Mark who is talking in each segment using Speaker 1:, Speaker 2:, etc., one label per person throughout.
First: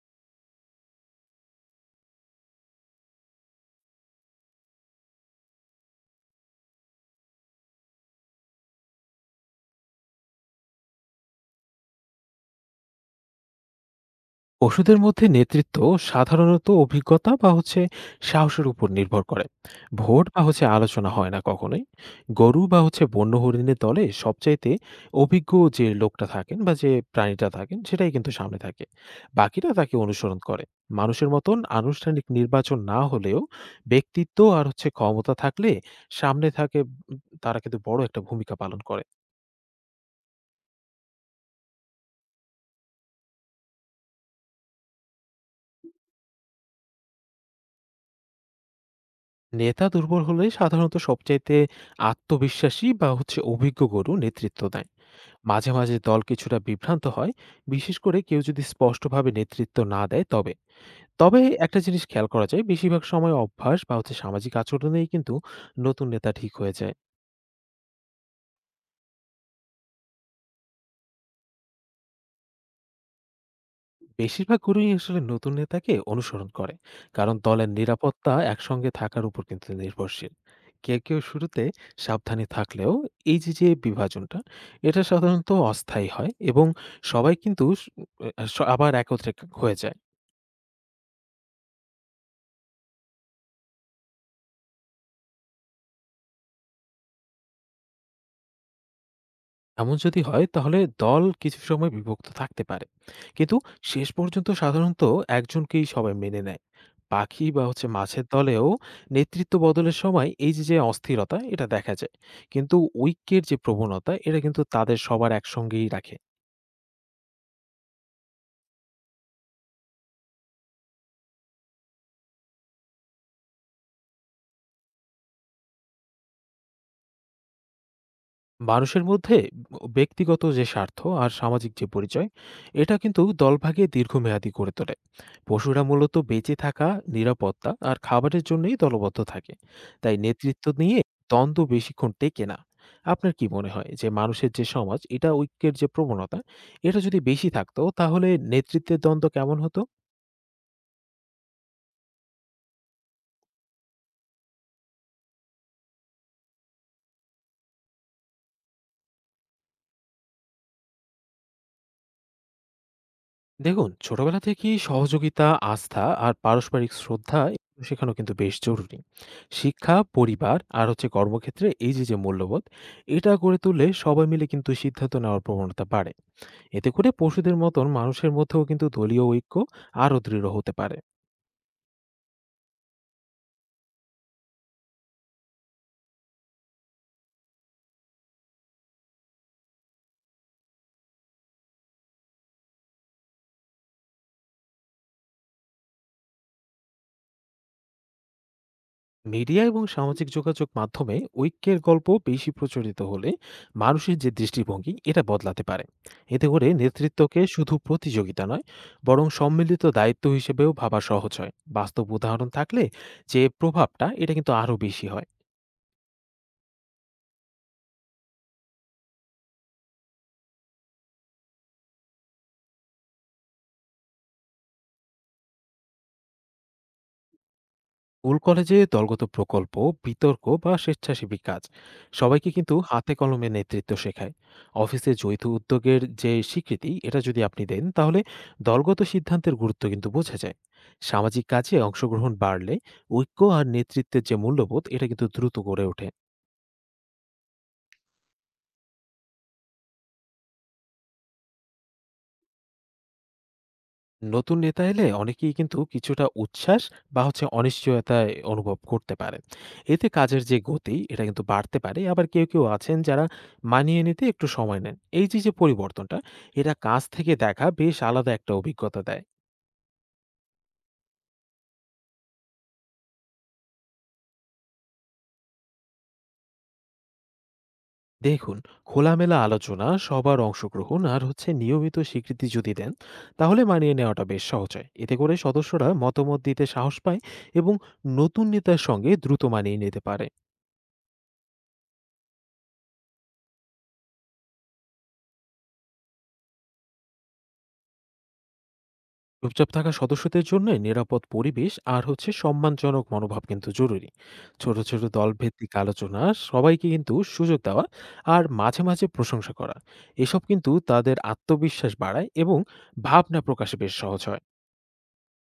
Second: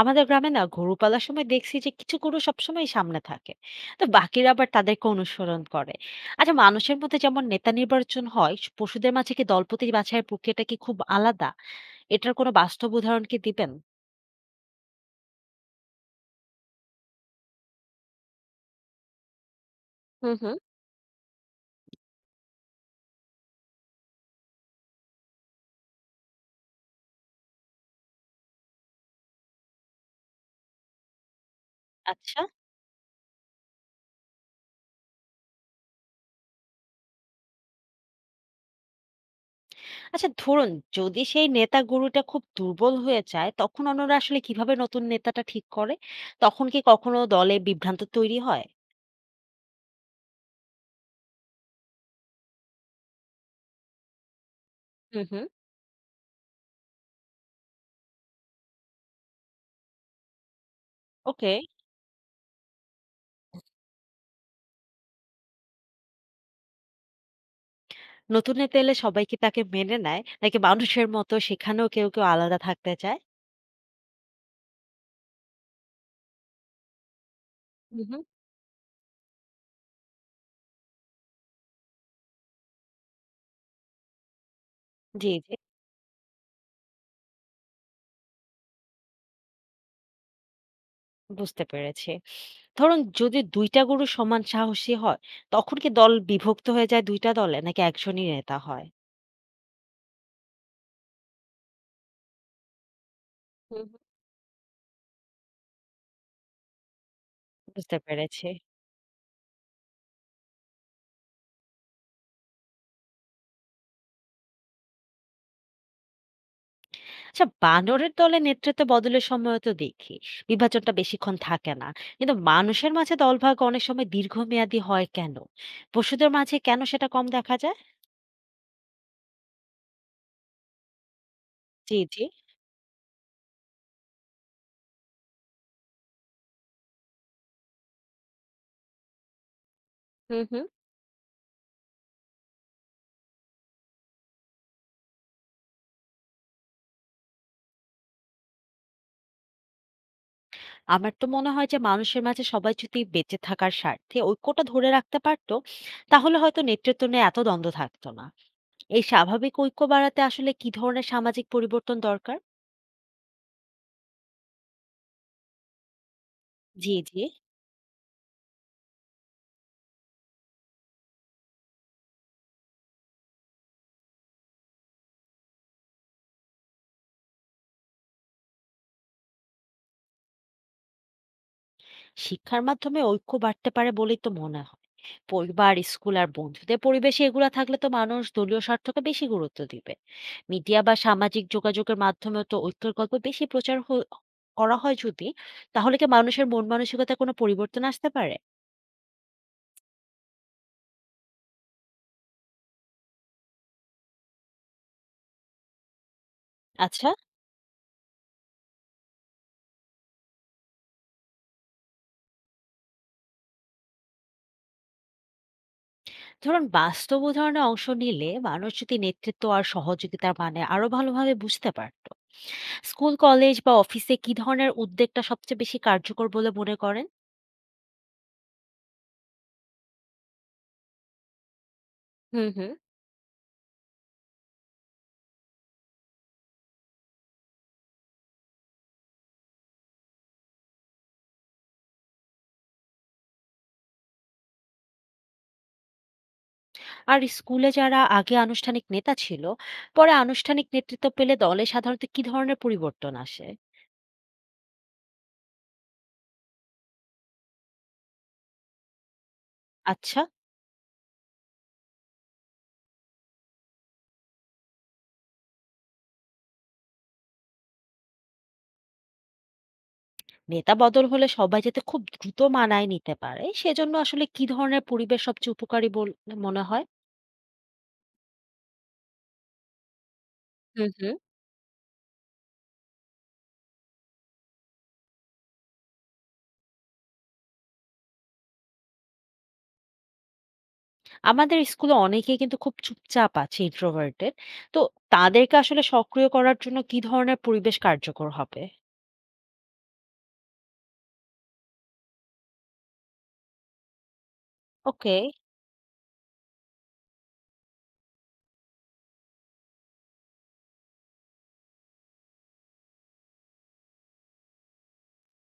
Speaker 1: আমাদের গ্রামে না গরু পালার সময় দেখছি যে কিছু গরু সবসময় সামনে থাকে, তো বাকিরা আবার তাদেরকে অনুসরণ করে। আচ্ছা, মানুষের মধ্যে যেমন নেতা নির্বাচন হয়, পশুদের মাঝে কি দলপতি বাছাইয়ের প্রক্রিয়াটা কি খুব আলাদা? এটার কোনো বাস্তব উদাহরণ কি দিবেন?
Speaker 2: পশুদের মধ্যে নেতৃত্ব সাধারণত অভিজ্ঞতা বা সাহসের উপর নির্ভর করে। ভোট
Speaker 1: হুম
Speaker 2: বা
Speaker 1: হুম।
Speaker 2: হচ্ছে আলোচনা হয় না কখনোই। গরু বা বন্য হরিণের দলে সবচাইতে অভিজ্ঞ যে লোকটা থাকেন বা যে প্রাণীটা থাকেন সেটাই কিন্তু সামনে থাকে, বাকিরা তাকে অনুসরণ করে। মানুষের মতন আনুষ্ঠানিক
Speaker 1: আচ্ছা,
Speaker 2: নির্বাচন না হলেও ব্যক্তিত্ব আর ক্ষমতা থাকলে সামনে থাকে, তারা কিন্তু বড় একটা ভূমিকা পালন করে।
Speaker 1: আচ্ছা ধরুন, যদি সেই নেতা গরুটা খুব দুর্বল হয়ে যায়, তখন অন্যরা আসলে কিভাবে নতুন নেতাটা ঠিক করে? তখন কি কখনো দলে বিভ্রান্ত তৈরি হয়?
Speaker 2: নেতা দুর্বল হলে সাধারণত সবচাইতে আত্মবিশ্বাসী বা অভিজ্ঞ গরু নেতৃত্ব দেয়।
Speaker 1: হুম হুম।
Speaker 2: মাঝে মাঝে দল কিছুটা বিভ্রান্ত হয়, বিশেষ করে কেউ যদি স্পষ্টভাবে নেতৃত্ব না দেয় তবে তবে
Speaker 1: ওকে।
Speaker 2: একটা জিনিস খেয়াল করা যায়, বেশিরভাগ সময় অভ্যাস বা সামাজিক আচরণেই কিন্তু নতুন নেতা ঠিক হয়ে যায়।
Speaker 1: নতুন নেতা এলে সবাই কি তাকে মেনে নেয়? নাকি মানুষের মতো সেখানেও কেউ, কেউ আলাদা থাকতে চায়?
Speaker 2: বেশিরভাগ গুরুই আসলে নতুন নেতাকে অনুসরণ করে, কারণ দলের
Speaker 1: হু, হু।
Speaker 2: নিরাপত্তা একসঙ্গে থাকার উপর কিন্তু নির্ভরশীল। কেউ কেউ শুরুতে সাবধানে থাকলেও এই যে যে বিভাজনটা, এটা
Speaker 1: জি,
Speaker 2: সাধারণত
Speaker 1: জি,
Speaker 2: অস্থায়ী হয় এবং সবাই কিন্তু আবার একত্রে হয়ে যায়।
Speaker 1: বুঝতে পেরেছি। ধরুন, যদি ২ টা গরু সমান সাহসী হয়, তখন কি দল বিভক্ত হয়ে যায় ২ টা দলে? নাকি একজনই নেতা হয়?
Speaker 2: এমন যদি হয় তাহলে দল কিছু সময় বিভক্ত থাকতে পারে, কিন্তু
Speaker 1: হু, হু।
Speaker 2: শেষ পর্যন্ত সাধারণত একজনকেই সবাই মেনে নেয়। পাখি বা
Speaker 1: বুঝতে
Speaker 2: মাছের
Speaker 1: পেরেছি।
Speaker 2: দলেও নেতৃত্ব বদলের সময় এই যে যে অস্থিরতা এটা দেখা যায়, কিন্তু ঐক্যের যে প্রবণতা এটা কিন্তু তাদের সবার একসঙ্গেই রাখে।
Speaker 1: আচ্ছা, বানরের দলে নেতৃত্ব বদলের সময়ও তো দেখি, বিভাজনটা বেশিক্ষণ থাকে না। কিন্তু মানুষের মাঝে দলভাগ অনেক সময় দীর্ঘমেয়াদী হয় কেন? পশুদের মাঝে কেন সেটা কম দেখা যায়?
Speaker 2: মানুষের মধ্যে ব্যক্তিগত যে স্বার্থ আর সামাজিক যে
Speaker 1: জি, জি।
Speaker 2: পরিচয়, এটা কিন্তু দলভাগে দীর্ঘমেয়াদী করে তোলে। পশুরা মূলত বেঁচে থাকা, নিরাপত্তা আর খাবারের জন্যই দলবদ্ধ থাকে, তাই
Speaker 1: হু, হু।
Speaker 2: নেতৃত্ব নিয়ে দ্বন্দ্ব বেশিক্ষণ টেকে না। আপনার কি মনে হয় যে মানুষের যে সমাজ, এটা ঐক্যের যে প্রবণতা এটা যদি বেশি থাকতো তাহলে নেতৃত্বের দ্বন্দ্ব কেমন হতো?
Speaker 1: আমার তো মনে হয় যে মানুষের মাঝে সবাই যদি বেঁচে থাকার স্বার্থে ঐক্যটা ধরে রাখতে পারতো, তাহলে হয়তো নেতৃত্ব নিয়ে এত দ্বন্দ্ব থাকতো না। এই স্বাভাবিক ঐক্য বাড়াতে আসলে কি ধরনের সামাজিক পরিবর্তন দরকার?
Speaker 2: দেখুন, ছোটবেলা থেকেই সহযোগিতা, আস্থা আর পারস্পরিক
Speaker 1: জি জি।
Speaker 2: শ্রদ্ধা এগুলো শেখানো কিন্তু বেশ জরুরি। শিক্ষা, পরিবার আর কর্মক্ষেত্রে এই যে মূল্যবোধ, এটা গড়ে তুললে সবাই মিলে কিন্তু সিদ্ধান্ত নেওয়ার প্রবণতা বাড়ে। এতে করে পশুদের মতন মানুষের মধ্যেও কিন্তু দলীয় ঐক্য আরও দৃঢ় হতে পারে।
Speaker 1: শিক্ষার মাধ্যমে ঐক্য বাড়তে পারে বলেই তো মনে হয়। পরিবার, স্কুল আর বন্ধুদের পরিবেশে এগুলা থাকলে তো মানুষ দলীয় স্বার্থকে বেশি গুরুত্ব দিবে। মিডিয়া বা সামাজিক যোগাযোগের মাধ্যমে তো ঐক্যের গল্প বেশি প্রচার করা হয় যদি, তাহলে কি মানুষের মন মানসিকতা কোনো পরিবর্তন আসতে পারে?
Speaker 2: মিডিয়া এবং সামাজিক যোগাযোগ মাধ্যমে ঐক্যের গল্প বেশি প্রচলিত হলে মানুষের যে দৃষ্টিভঙ্গি এটা বদলাতে পারে। এতে করে
Speaker 1: আচ্ছা।
Speaker 2: নেতৃত্বকে শুধু প্রতিযোগিতা নয়, বরং সম্মিলিত দায়িত্ব হিসেবেও ভাবা সহজ হয়। বাস্তব উদাহরণ থাকলে যে প্রভাবটা, এটা কিন্তু আরও বেশি হয়।
Speaker 1: ধরুন, বাস্তব উদাহরণে অংশ নিলে মানুষ যদি নেতৃত্ব আর সহযোগিতার মানে আরো ভালোভাবে বুঝতে পারতো। স্কুল, কলেজ বা অফিসে কি ধরনের উদ্যোগটা সবচেয়ে বেশি কার্যকর বলে মনে করেন?
Speaker 2: স্কুল কলেজে দলগত প্রকল্প, বিতর্ক বা স্বেচ্ছাসেবী কাজ
Speaker 1: হুম
Speaker 2: সবাইকে
Speaker 1: হুম।
Speaker 2: কিন্তু হাতে কলমে নেতৃত্ব শেখায়। অফিসে যৌথ উদ্যোগের যে স্বীকৃতি এটা যদি আপনি দেন তাহলে দলগত সিদ্ধান্তের গুরুত্ব কিন্তু বোঝা যায়। সামাজিক কাজে অংশগ্রহণ বাড়লে ঐক্য আর নেতৃত্বের যে মূল্যবোধ এটা কিন্তু দ্রুত গড়ে ওঠে।
Speaker 1: আর স্কুলে যারা আগে আনুষ্ঠানিক নেতা ছিল, পরে আনুষ্ঠানিক নেতৃত্ব পেলে দলে সাধারণত কি ধরনের পরিবর্তন আসে?
Speaker 2: নতুন নেতা এলে অনেকেই কিন্তু কিছুটা উচ্ছ্বাস বা অনিশ্চয়তায় অনুভব করতে পারে। এতে
Speaker 1: আচ্ছা।
Speaker 2: কাজের যে গতি এটা কিন্তু বাড়তে পারে, আবার কেউ কেউ আছেন যারা মানিয়ে নিতে একটু সময় নেন। এই যে যে পরিবর্তনটা, এটা কাজ থেকে দেখা বেশ আলাদা একটা অভিজ্ঞতা দেয়।
Speaker 1: নেতা বদল হলে সবাই যাতে খুব দ্রুত মানায় নিতে পারে সেজন্য আসলে কি ধরনের পরিবেশ সবচেয়ে উপকারী বলে মনে হয়?
Speaker 2: দেখুন, খোলামেলা আলোচনা, সবার
Speaker 1: হুম
Speaker 2: অংশগ্রহণ
Speaker 1: হুম।
Speaker 2: আর নিয়মিত স্বীকৃতি যদি দেন তাহলে মানিয়ে নেওয়াটা বেশ সহজ হয়। এতে করে সদস্যরা মতামত দিতে সাহস পায় এবং নতুন নেতার সঙ্গে দ্রুত মানিয়ে নিতে পারে।
Speaker 1: আমাদের স্কুলে অনেকেই কিন্তু খুব চুপচাপ আছে, ইন্ট্রোভার্টেড। তো তাদেরকে আসলে সক্রিয় করার জন্য কি ধরনের পরিবেশ কার্যকর হবে?
Speaker 2: চুপচাপ থাকা সদস্যদের জন্য নিরাপদ পরিবেশ আর সম্মানজনক মনোভাব কিন্তু জরুরি। ছোট ছোট
Speaker 1: ওকে।
Speaker 2: দলভিত্তিক আলোচনা, সবাইকে কিন্তু সুযোগ দেওয়া, আর মাঝে মাঝে প্রশংসা করা, এসব কিন্তু তাদের আত্মবিশ্বাস বাড়ায় এবং ভাবনা প্রকাশে বেশ সহজ হয়।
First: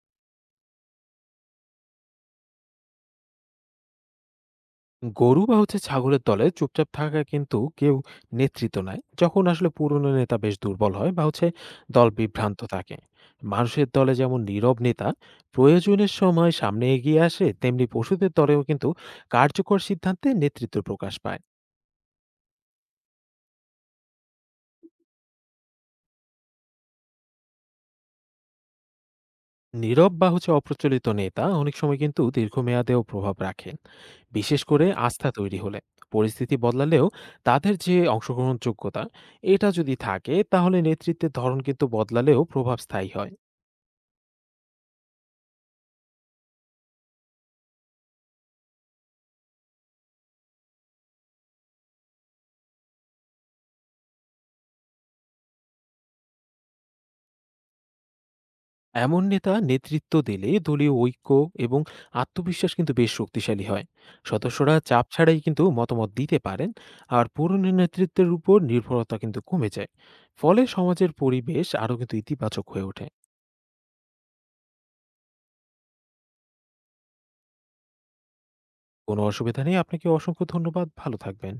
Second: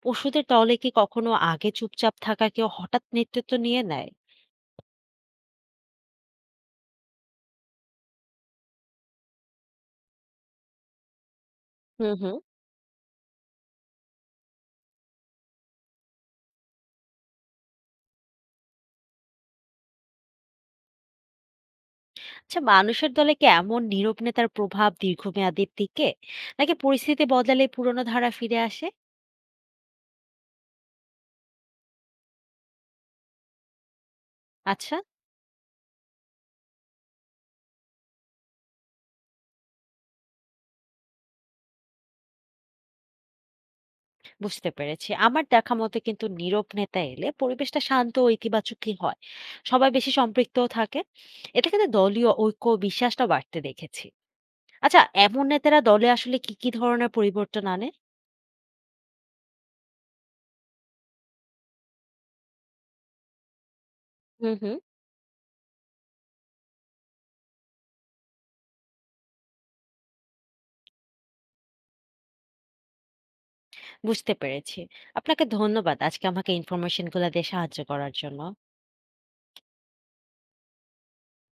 Speaker 1: পশুদের দলে কি কখনো আগে চুপচাপ থাকা কেউ হঠাৎ নেতৃত্ব নিয়ে নেয়?
Speaker 2: গরু বা ছাগলের দলে চুপচাপ থাকা কিন্তু কেউ নেতৃত্ব নেয় যখন আসলে পুরনো নেতা বেশ দুর্বল হয় বা দল
Speaker 1: হুম হুম।
Speaker 2: বিভ্রান্ত থাকে। মানুষের দলে যেমন নীরব নেতা প্রয়োজনের সময় সামনে এগিয়ে আসে, তেমনি পশুদের দলেও কিন্তু কার্যকর সিদ্ধান্তে নেতৃত্ব প্রকাশ পায়।
Speaker 1: আচ্ছা, মানুষের দলে কি এমন নীরব নেতার প্রভাব দীর্ঘমেয়াদীর দিকে, নাকি পরিস্থিতি বদলালে পুরনো ধারা ফিরে আসে?
Speaker 2: নীরব বা অপ্রচলিত নেতা অনেক সময় কিন্তু দীর্ঘমেয়াদেও প্রভাব রাখে, বিশেষ করে
Speaker 1: আচ্ছা।
Speaker 2: আস্থা তৈরি হলে। পরিস্থিতি বদলালেও তাদের যে অংশগ্রহণযোগ্যতা এটা যদি থাকে তাহলে নেতৃত্বের ধরন কিন্তু বদলালেও প্রভাব স্থায়ী হয়।
Speaker 1: বুঝতে পেরেছি। আমার দেখা মতে কিন্তু নীরব নেতা এলে পরিবেশটা শান্ত ও ইতিবাচকই হয়। সবাই বেশি সম্পৃক্তও থাকে। এটা কিন্তু দলীয় ঐক্য ও বিশ্বাসটা বাড়তে দেখেছি। আচ্ছা, এমন নেতারা দলে আসলে কি, কি ধরনের পরিবর্তন আনে?
Speaker 2: এমন নেতা নেতৃত্ব দিলে দলীয় ঐক্য এবং আত্মবিশ্বাস কিন্তু বেশ শক্তিশালী হয়।
Speaker 1: হুম
Speaker 2: সদস্যরা
Speaker 1: হুম।
Speaker 2: চাপ ছাড়াই কিন্তু মতামত দিতে পারেন, আর পুরনো নেতৃত্বের উপর নির্ভরতা কিন্তু কমে যায়। ফলে সমাজের পরিবেশ আরও কিন্তু ইতিবাচক হয়ে ওঠে।
Speaker 1: বুঝতে পেরেছি। আপনাকে ধন্যবাদ আজকে আমাকে ইনফরমেশন গুলা দিয়ে সাহায্য করার জন্য।
Speaker 2: কোনো অসুবিধা নেই, আপনাকে অসংখ্য ধন্যবাদ, ভালো থাকবেন।